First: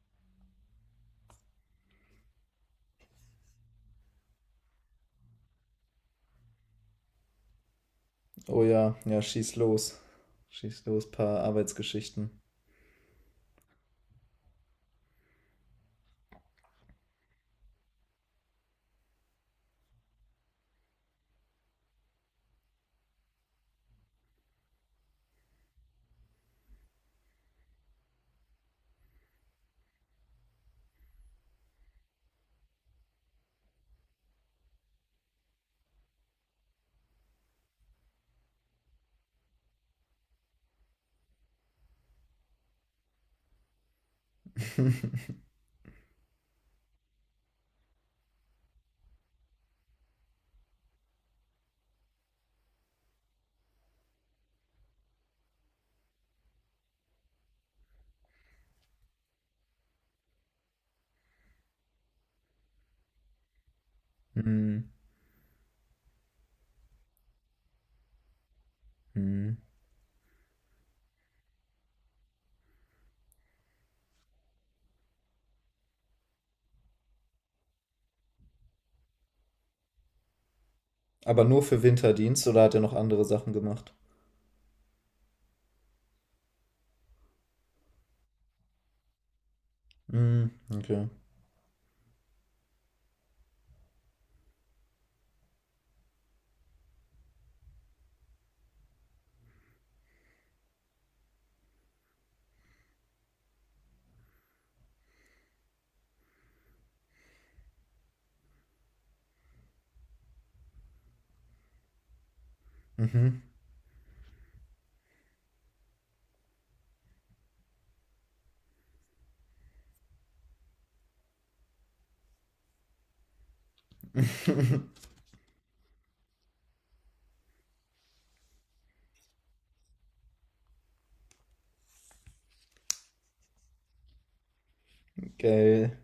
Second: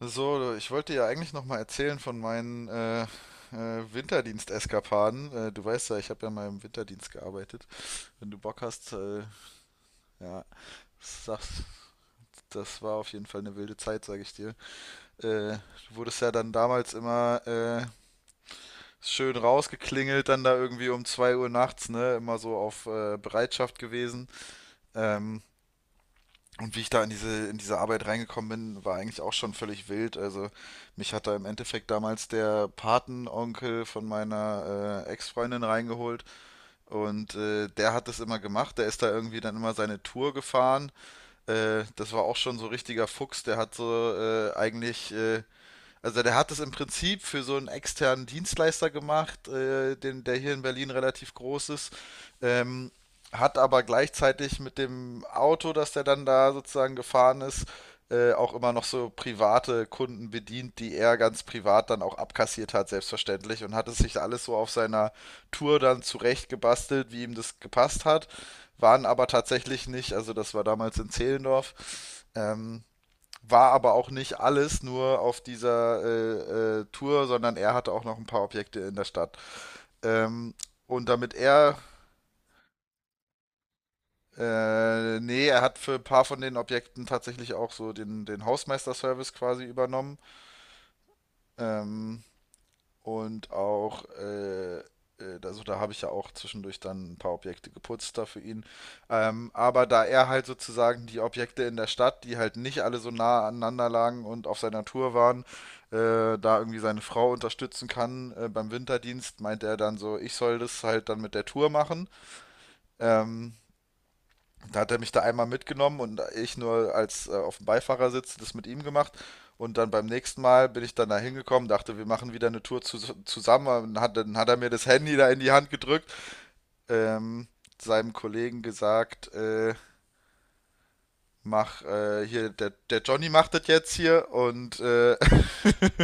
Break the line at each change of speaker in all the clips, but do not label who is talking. So, ich wollte ja eigentlich noch mal erzählen von meinen Winterdienst-Eskapaden. Du weißt ja, ich habe ja mal im Winterdienst gearbeitet. Wenn du Bock
Oh
hast,
ja, ja, schieß los.
ja,
Schieß los, paar
das,
Arbeitsgeschichten.
das war auf jeden Fall eine wilde Zeit, sage ich dir. Du wurdest ja dann damals immer schön rausgeklingelt, dann da irgendwie um 2 Uhr nachts, ne? Immer so auf Bereitschaft gewesen. Ähm, Und wie ich da in diese Arbeit reingekommen bin, war eigentlich auch schon völlig wild. Also mich hat da im Endeffekt damals der Patenonkel von meiner Ex-Freundin reingeholt und der hat das immer gemacht. Der ist da irgendwie dann immer seine Tour gefahren. Das war auch schon so richtiger Fuchs. Der hat so eigentlich also der hat es im Prinzip für so einen externen Dienstleister gemacht, den, der hier in Berlin relativ groß ist, ähm, hat aber gleichzeitig mit dem Auto, das der dann da sozusagen gefahren ist, auch immer noch so private Kunden bedient, die er ganz privat dann auch abkassiert hat, selbstverständlich, und hat es sich alles so auf
Hm,
seiner Tour dann zurechtgebastelt, wie ihm das gepasst hat, waren aber
hm.
tatsächlich nicht, also das war damals in Zehlendorf, ähm, war aber auch nicht alles nur auf dieser Tour, sondern er hatte auch noch ein paar Objekte in der Stadt. Ähm, und damit
Aber nur
er,
für Winterdienst oder hat er noch andere Sachen gemacht?
Nee, er hat für ein paar von den Objekten tatsächlich auch so den Hausmeister-Service quasi übernommen.
Hm, okay.
Ähm, Und auch, äh, äh, also da habe ich ja auch zwischendurch dann ein paar Objekte geputzt da für ihn. Aber da er halt sozusagen die Objekte in der Stadt, die halt nicht alle so nah aneinander lagen und auf seiner Tour waren, da irgendwie seine Frau unterstützen kann beim Winterdienst, meint er dann so, ich soll das halt dann mit der Tour machen.
Mhm.
Ähm, Da hat er mich da einmal mitgenommen und ich nur als auf dem Beifahrersitz das mit ihm gemacht. Und dann beim nächsten Mal bin ich dann da hingekommen, dachte, wir machen wieder eine Tour zusammen. Und dann hat er mir das Handy da in die Hand gedrückt, ähm, seinem Kollegen gesagt, mach hier, der Johnny macht das jetzt hier und
Geil.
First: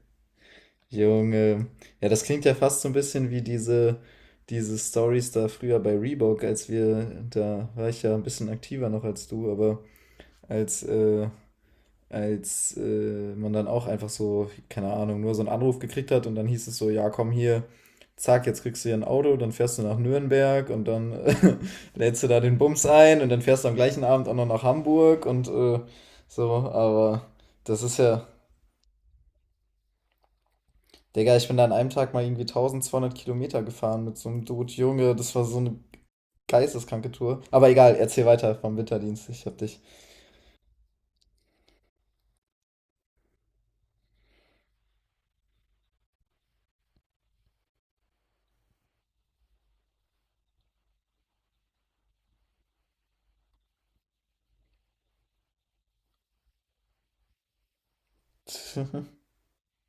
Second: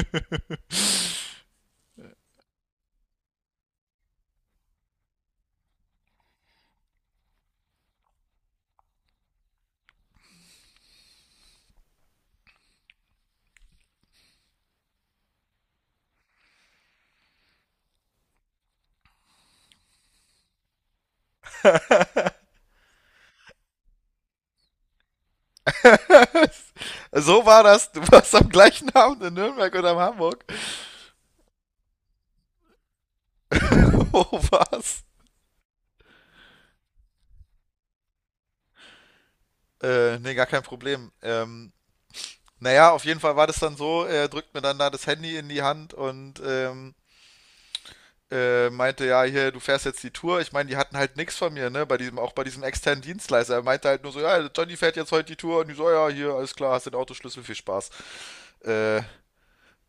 Junge. Ja, das klingt ja fast so ein bisschen wie diese Stories da früher bei Reebok, als wir, da war ich ja ein bisschen aktiver noch als du, aber als äh, als man dann auch einfach so, keine Ahnung, nur so einen Anruf gekriegt hat und dann hieß es so, ja, komm hier, zack, jetzt kriegst du hier ein Auto, dann fährst du nach Nürnberg und dann lädst du da den Bums ein und dann fährst du am gleichen Abend auch noch nach Hamburg und so, aber
so war
das
das.
ist
Du
ja,
warst am gleichen Abend in Nürnberg oder in Hamburg.
Digga, ich bin da an einem Tag mal irgendwie 1200 Kilometer gefahren mit so
oh,
einem Dude,
was?
Junge, das war so eine geisteskranke Tour. Aber egal, erzähl weiter vom Winterdienst, ich hab dich.
Nee, gar kein Problem. Naja, auf jeden Fall war das dann so, er drückt mir dann da das Handy in die Hand und meinte, ja, hier, du fährst jetzt die Tour. Ich meine, die hatten halt nichts von mir, ne? Bei diesem, auch bei diesem externen Dienstleister. Er meinte halt nur so, ja, Johnny fährt jetzt heute die Tour und die so, ja, hier, alles klar, hast den Autoschlüssel, viel Spaß. Äh,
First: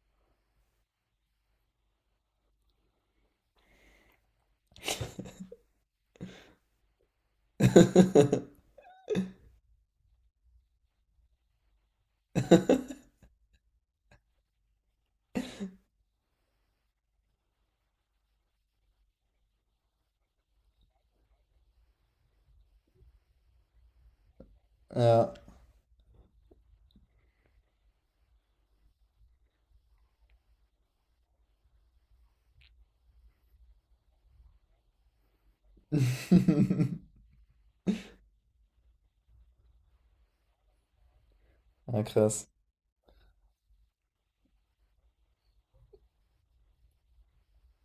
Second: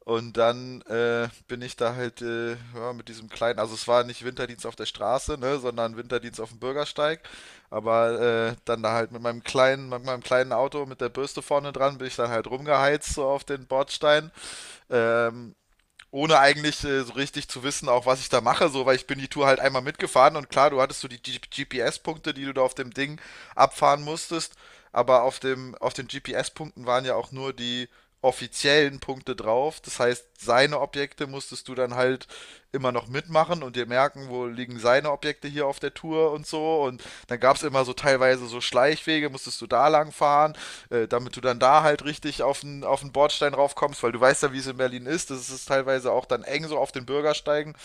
und dann Bin ich da halt ja, mit diesem kleinen, also es war nicht Winterdienst auf der Straße, ne, sondern Winterdienst auf dem Bürgersteig. Aber dann da halt mit meinem kleinen Auto mit der Bürste vorne dran, bin ich dann halt rumgeheizt so auf den Bordstein. Ähm, Ohne eigentlich so richtig zu wissen, auch was ich da mache, so, weil ich bin die Tour halt einmal mitgefahren und klar, du hattest so die GPS-Punkte, die du da auf dem Ding abfahren musstest, aber
Ja.
auf den GPS-Punkten waren ja auch nur die offiziellen Punkte drauf. Das heißt, seine Objekte musstest du dann halt immer noch mitmachen und dir merken, wo liegen seine Objekte hier auf der Tour und so. Und dann gab es immer so teilweise so Schleichwege, musstest du da lang fahren, damit du dann da
Ja,
halt richtig
krass.
auf den Bordstein raufkommst, weil du weißt ja, wie es in Berlin ist. Das ist teilweise auch dann eng so auf den Bürgersteigen.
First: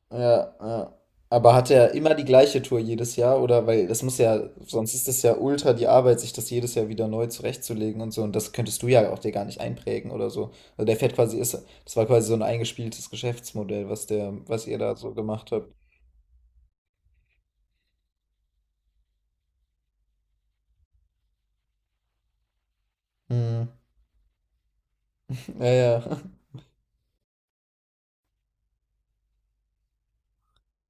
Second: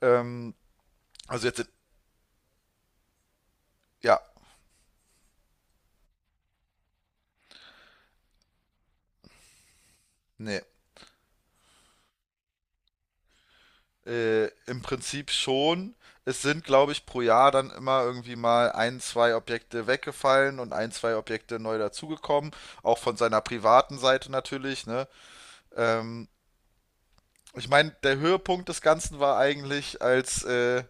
Ähm,
Ja, ja.
also
Aber
jetzt,
hat er immer die gleiche Tour jedes Jahr? Oder weil das
ja,
muss ja, sonst ist das ja ultra die Arbeit, sich das jedes Jahr wieder neu zurechtzulegen und so. Und das könntest du ja auch dir gar nicht einprägen oder so.
nee.
Also der fährt quasi, ist, das war quasi so ein eingespieltes Geschäftsmodell, was der, was ihr
Im
da so
Prinzip
gemacht habt.
schon. Es sind, glaube ich, pro Jahr dann immer irgendwie mal ein, zwei Objekte weggefallen und ein, zwei Objekte neu dazugekommen. Auch von seiner
Hm.
privaten Seite natürlich, ne?
Ja, ja.
Ähm, Ich meine, der Höhepunkt des Ganzen war eigentlich, als äh,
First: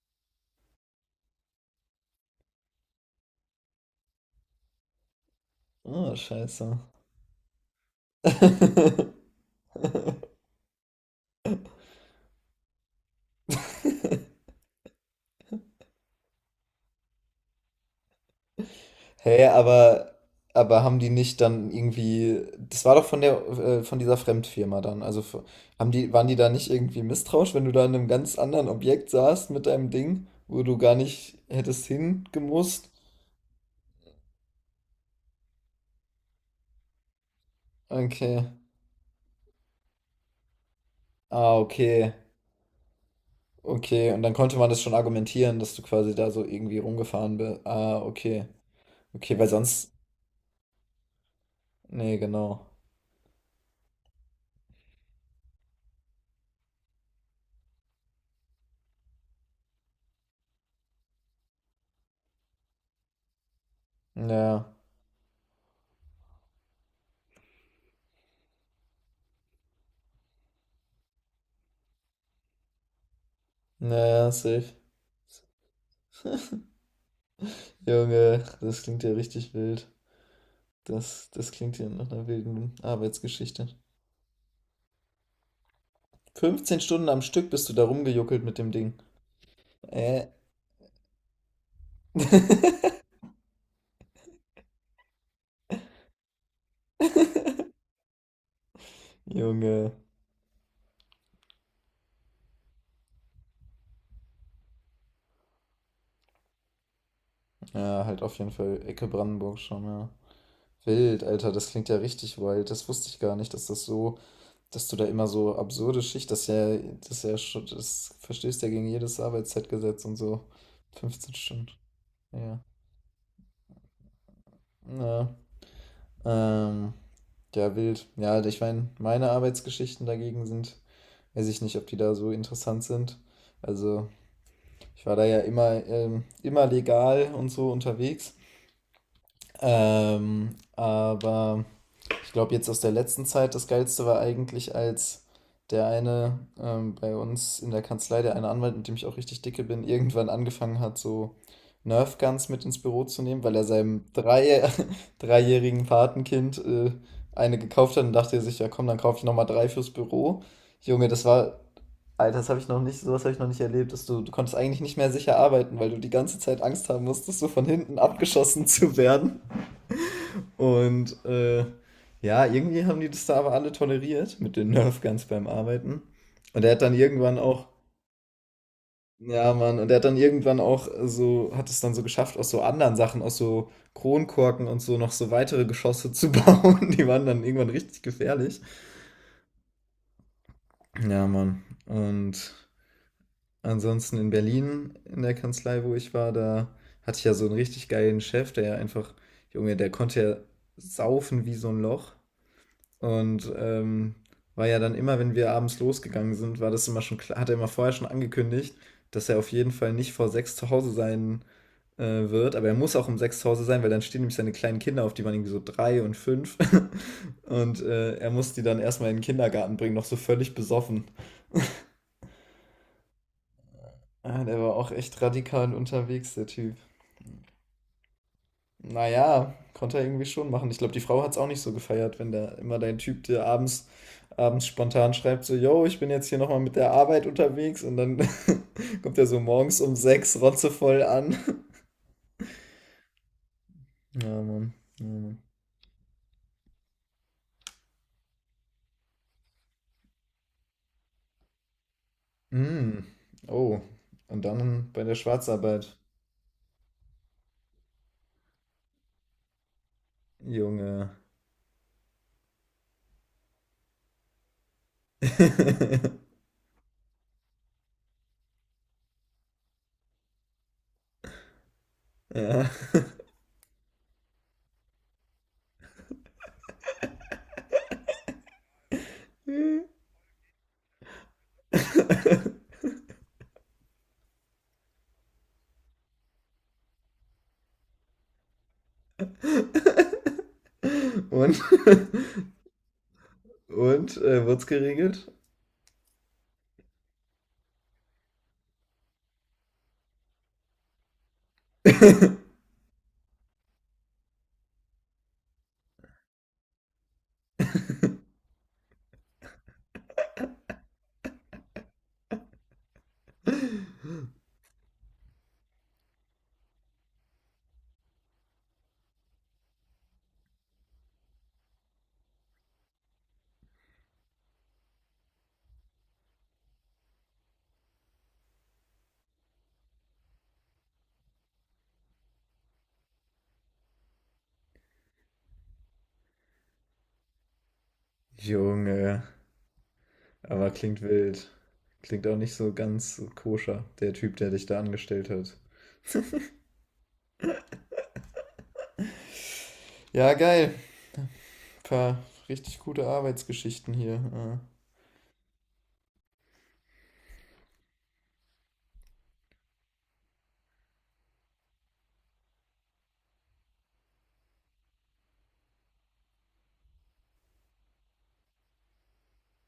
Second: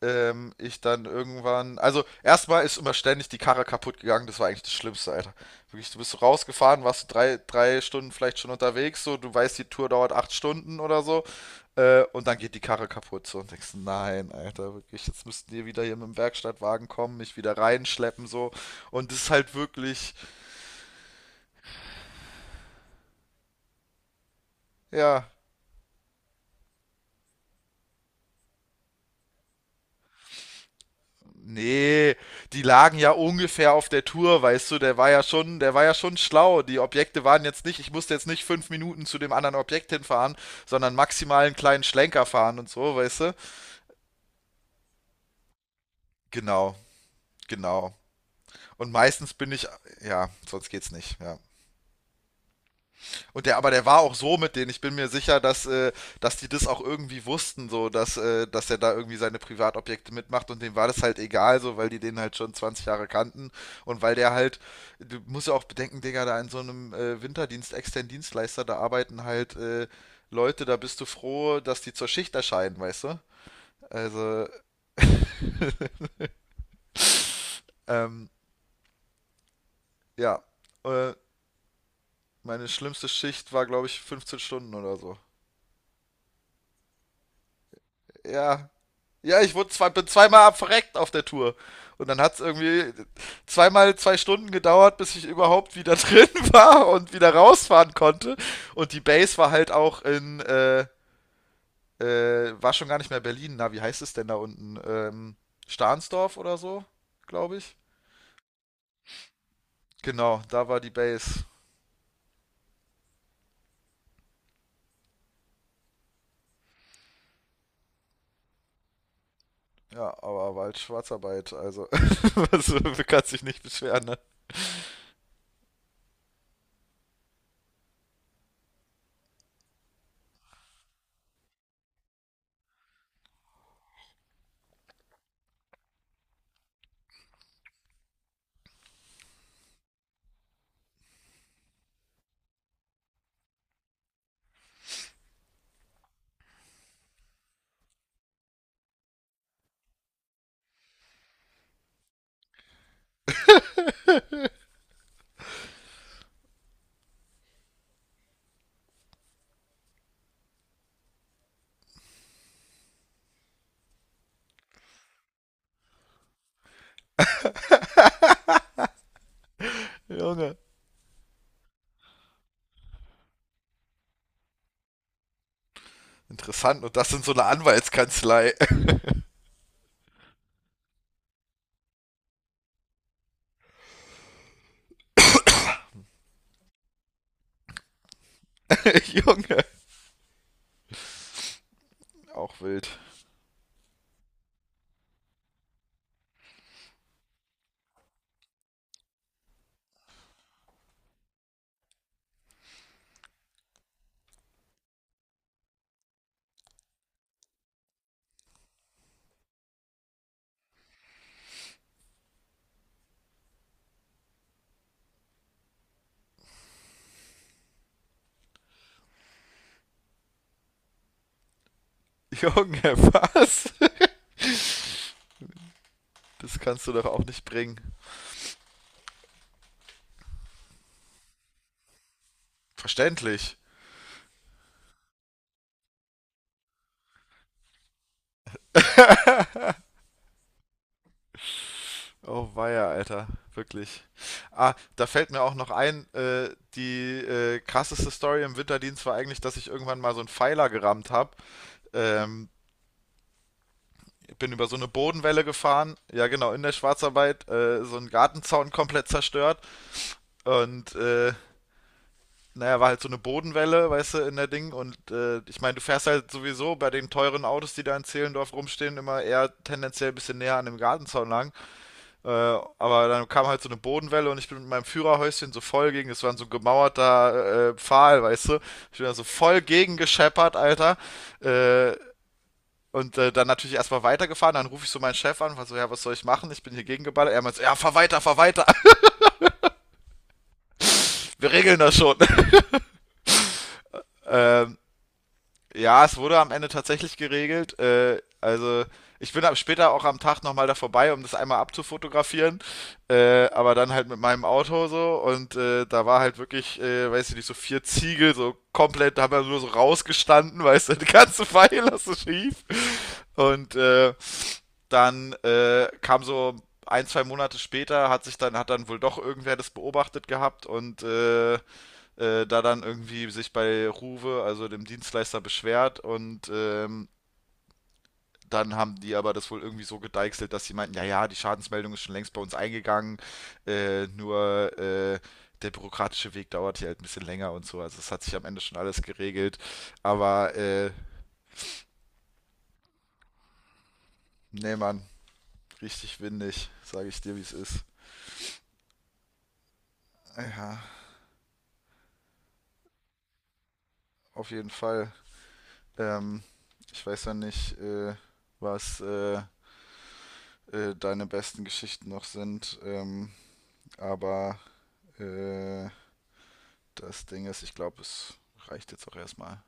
ähm, ich dann irgendwann. Also, erstmal ist immer ständig die Karre kaputt gegangen. Das war eigentlich das Schlimmste, Alter. Wirklich, du bist
Oh,
so
scheiße.
rausgefahren, warst so drei Stunden vielleicht schon unterwegs. So, du weißt, die Tour dauert 8 Stunden oder so. Und dann geht die Karre kaputt. So, und denkst, nein, Alter, wirklich, jetzt müssten die wieder hier mit dem Werkstattwagen kommen, mich wieder reinschleppen. So, und das ist
Hä,
halt wirklich,
aber haben die nicht dann irgendwie, das war doch von der, von dieser Fremdfirma dann, also
ja,
f- haben die, waren die da nicht irgendwie misstrauisch, wenn du da in einem ganz anderen Objekt saßt mit deinem Ding, wo du gar nicht hättest
nee, die
hingemusst?
lagen ja ungefähr auf der Tour, weißt du, der war ja schon schlau. Die Objekte waren jetzt nicht, ich musste jetzt nicht
Okay.
5 Minuten zu dem anderen Objekt hinfahren, sondern maximal einen
Ah,
kleinen
okay.
Schlenker fahren und so, weißt du?
Okay, und dann konnte man das schon argumentieren, dass du quasi da so
Genau,
irgendwie rumgefahren bist.
genau.
Ah, okay.
Und meistens
Okay, weil
bin ich,
sonst,
ja, sonst geht's nicht, ja.
nee, genau.
Und der, aber der war auch so mit denen. Ich bin mir sicher, dass die das auch irgendwie wussten, so, dass er da irgendwie seine Privatobjekte mitmacht und dem war das halt egal, so, weil die den halt schon 20 Jahre kannten und weil der halt,
Ja,
du musst ja auch bedenken, Digga, da in so einem Winterdienst, externen Dienstleister, da arbeiten halt Leute, da bist du froh, dass die zur Schicht erscheinen, weißt du?
naja,
Also,
safe.
ähm,
Junge, das klingt ja richtig wild.
ja, äh,
Das klingt ja nach einer
meine
wilden
schlimmste Schicht war,
Arbeitsgeschichte.
glaube ich, 15 Stunden oder so.
15 Stunden am Stück bist du da rumgejuckelt mit
Ja,
dem Ding.
Ja, ich wurde zwei, bin
Äh.
zweimal verreckt auf der Tour. Und dann hat es irgendwie zweimal 2 Stunden gedauert, bis ich überhaupt wieder drin war und wieder rausfahren konnte. Und die Base war halt
Junge.
auch in, war schon gar nicht mehr Berlin. Na, wie heißt es denn da unten? Stahnsdorf oder so, glaube ich.
Ja, halt auf jeden Fall Ecke Brandenburg schon, ja.
Genau, da war die
Wild,
Base.
Alter, das klingt ja richtig wild. Das wusste ich gar nicht, dass das so, dass du da immer so absurde Schicht, das ist ja schon, das verstößt ja gegen jedes Arbeitszeitgesetz
Ja,
und so.
aber war halt
15
Schwarzarbeit,
Stunden.
also
Ja.
also, man kann sich nicht beschweren, ne?
Ja. Ähm, ja, wild. Ja, ich meine, meine Arbeitsgeschichten dagegen sind, weiß ich nicht, ob die da so interessant sind. Also, ich war da ja immer, immer legal und so unterwegs. Aber ich glaube, jetzt aus der letzten Zeit, das Geilste war eigentlich, als der eine bei uns in der Kanzlei, der eine Anwalt, mit dem ich auch richtig dicke bin, irgendwann angefangen hat, so Nerf Guns mit ins Büro zu nehmen, weil er seinem drei, dreijährigen Patenkind eine gekauft hat und dachte er sich, ja komm, dann kaufe ich nochmal drei fürs Büro. Junge, das war, Alter, das habe ich noch nicht, sowas habe ich noch nicht erlebt, dass du konntest eigentlich nicht mehr sicher arbeiten, weil du die ganze Zeit Angst haben musstest, so von hinten abgeschossen zu werden.
Junge.
Und ja, irgendwie haben die das da aber alle toleriert mit den Nerf Guns beim Arbeiten. Und er hat
Interessant, und
dann
das in so
irgendwann
einer
auch,
Anwaltskanzlei.
ja Mann, und er hat dann irgendwann auch so, hat es dann so geschafft, aus so anderen Sachen, aus so Kronkorken und so noch so weitere Geschosse zu bauen. Die waren dann irgendwann richtig gefährlich.
Junge.
Ja, Mann. Und
Auch wild.
ansonsten in Berlin in der Kanzlei, wo ich war, da hatte ich ja so einen richtig geilen Chef, der ja einfach, Junge, der konnte ja saufen wie so ein Loch und, war ja dann immer, wenn wir abends losgegangen sind, war das immer schon klar, hat er immer vorher schon angekündigt, dass er auf jeden Fall nicht vor 6 zu Hause sein, wird. Aber er muss auch um 6 zu Hause sein, weil dann stehen nämlich seine kleinen Kinder auf, die waren irgendwie so 3 und 5 und, er muss die dann erst mal in den Kindergarten bringen, noch so völlig besoffen.
Junge, was?
Ah, der war auch echt radikal unterwegs, der
Das
Typ.
kannst du doch auch nicht bringen.
Naja, konnte er irgendwie schon machen. Ich glaube, die Frau hat es auch nicht so gefeiert, wenn da immer dein Typ dir
Verständlich.
abends spontan schreibt, so, yo, ich bin jetzt hier nochmal mit der Arbeit unterwegs und dann kommt er so morgens um 6 rotzevoll an.
oh weia, Alter. Wirklich.
Ja,
Ah,
Mann. Ja,
da fällt mir
Mann.
auch noch ein, die krasseste Story im Winterdienst war eigentlich, dass ich irgendwann mal so einen Pfeiler gerammt habe. Ähm,
Mm. Oh, und
Bin über so eine
dann bei der
Bodenwelle gefahren,
Schwarzarbeit.
ja genau, in der Schwarzarbeit, so einen Gartenzaun komplett zerstört und
Junge.
naja, war halt so eine Bodenwelle, weißt du, in der Ding. Und ich meine, du fährst halt sowieso bei den teuren Autos, die da in Zehlendorf rumstehen, immer eher tendenziell ein bisschen näher an dem Gartenzaun lang.
Ja.
Aber dann kam halt so eine Bodenwelle und ich bin mit meinem Führerhäuschen so voll gegen, das war ein so gemauerter Pfahl, weißt du. Ich bin da so voll
Und,
gegen gescheppert, Alter. Äh, Dann natürlich erstmal weitergefahren, dann rufe ich so meinen Chef an, war so, ja, was soll ich machen? Ich bin hier gegengeballert. Er meint so, ja, fahr weiter, wir regeln das schon.
und wird's
ähm,
geregelt?
Ja, es wurde am Ende tatsächlich geregelt. Also ich bin ab später auch am Tag nochmal da vorbei, um das einmal abzufotografieren. Aber dann halt mit meinem Auto so und da war halt wirklich, weiß ich nicht, so 4 Ziegel so komplett, da haben wir nur so rausgestanden, weißt du, die ganze Pfeile so schief. Und dann Kam so 1, 2 Monate später, hat sich dann, hat dann wohl doch irgendwer das beobachtet gehabt und da dann irgendwie sich bei Ruwe, also dem Dienstleister, beschwert und dann haben die aber das wohl irgendwie so gedeichselt, dass sie meinten, ja, ja, die Schadensmeldung ist schon längst bei uns eingegangen, nur der bürokratische Weg dauert hier halt ein bisschen länger und so. Also es hat sich am Ende schon alles
Junge.
geregelt. Aber
Aber klingt wild. Klingt auch nicht so ganz koscher, der Typ, der dich
nee,
da
Mann,
angestellt hat.
richtig windig, sage ich dir, wie es ist.
Ja, geil.
Ja,
Paar richtig gute Arbeitsgeschichten
auf
hier.
jeden Fall. Ähm, Ich weiß ja nicht, was deine besten Geschichten noch sind. Aber äh, Das Ding ist, ich glaube, es reicht jetzt auch erstmal.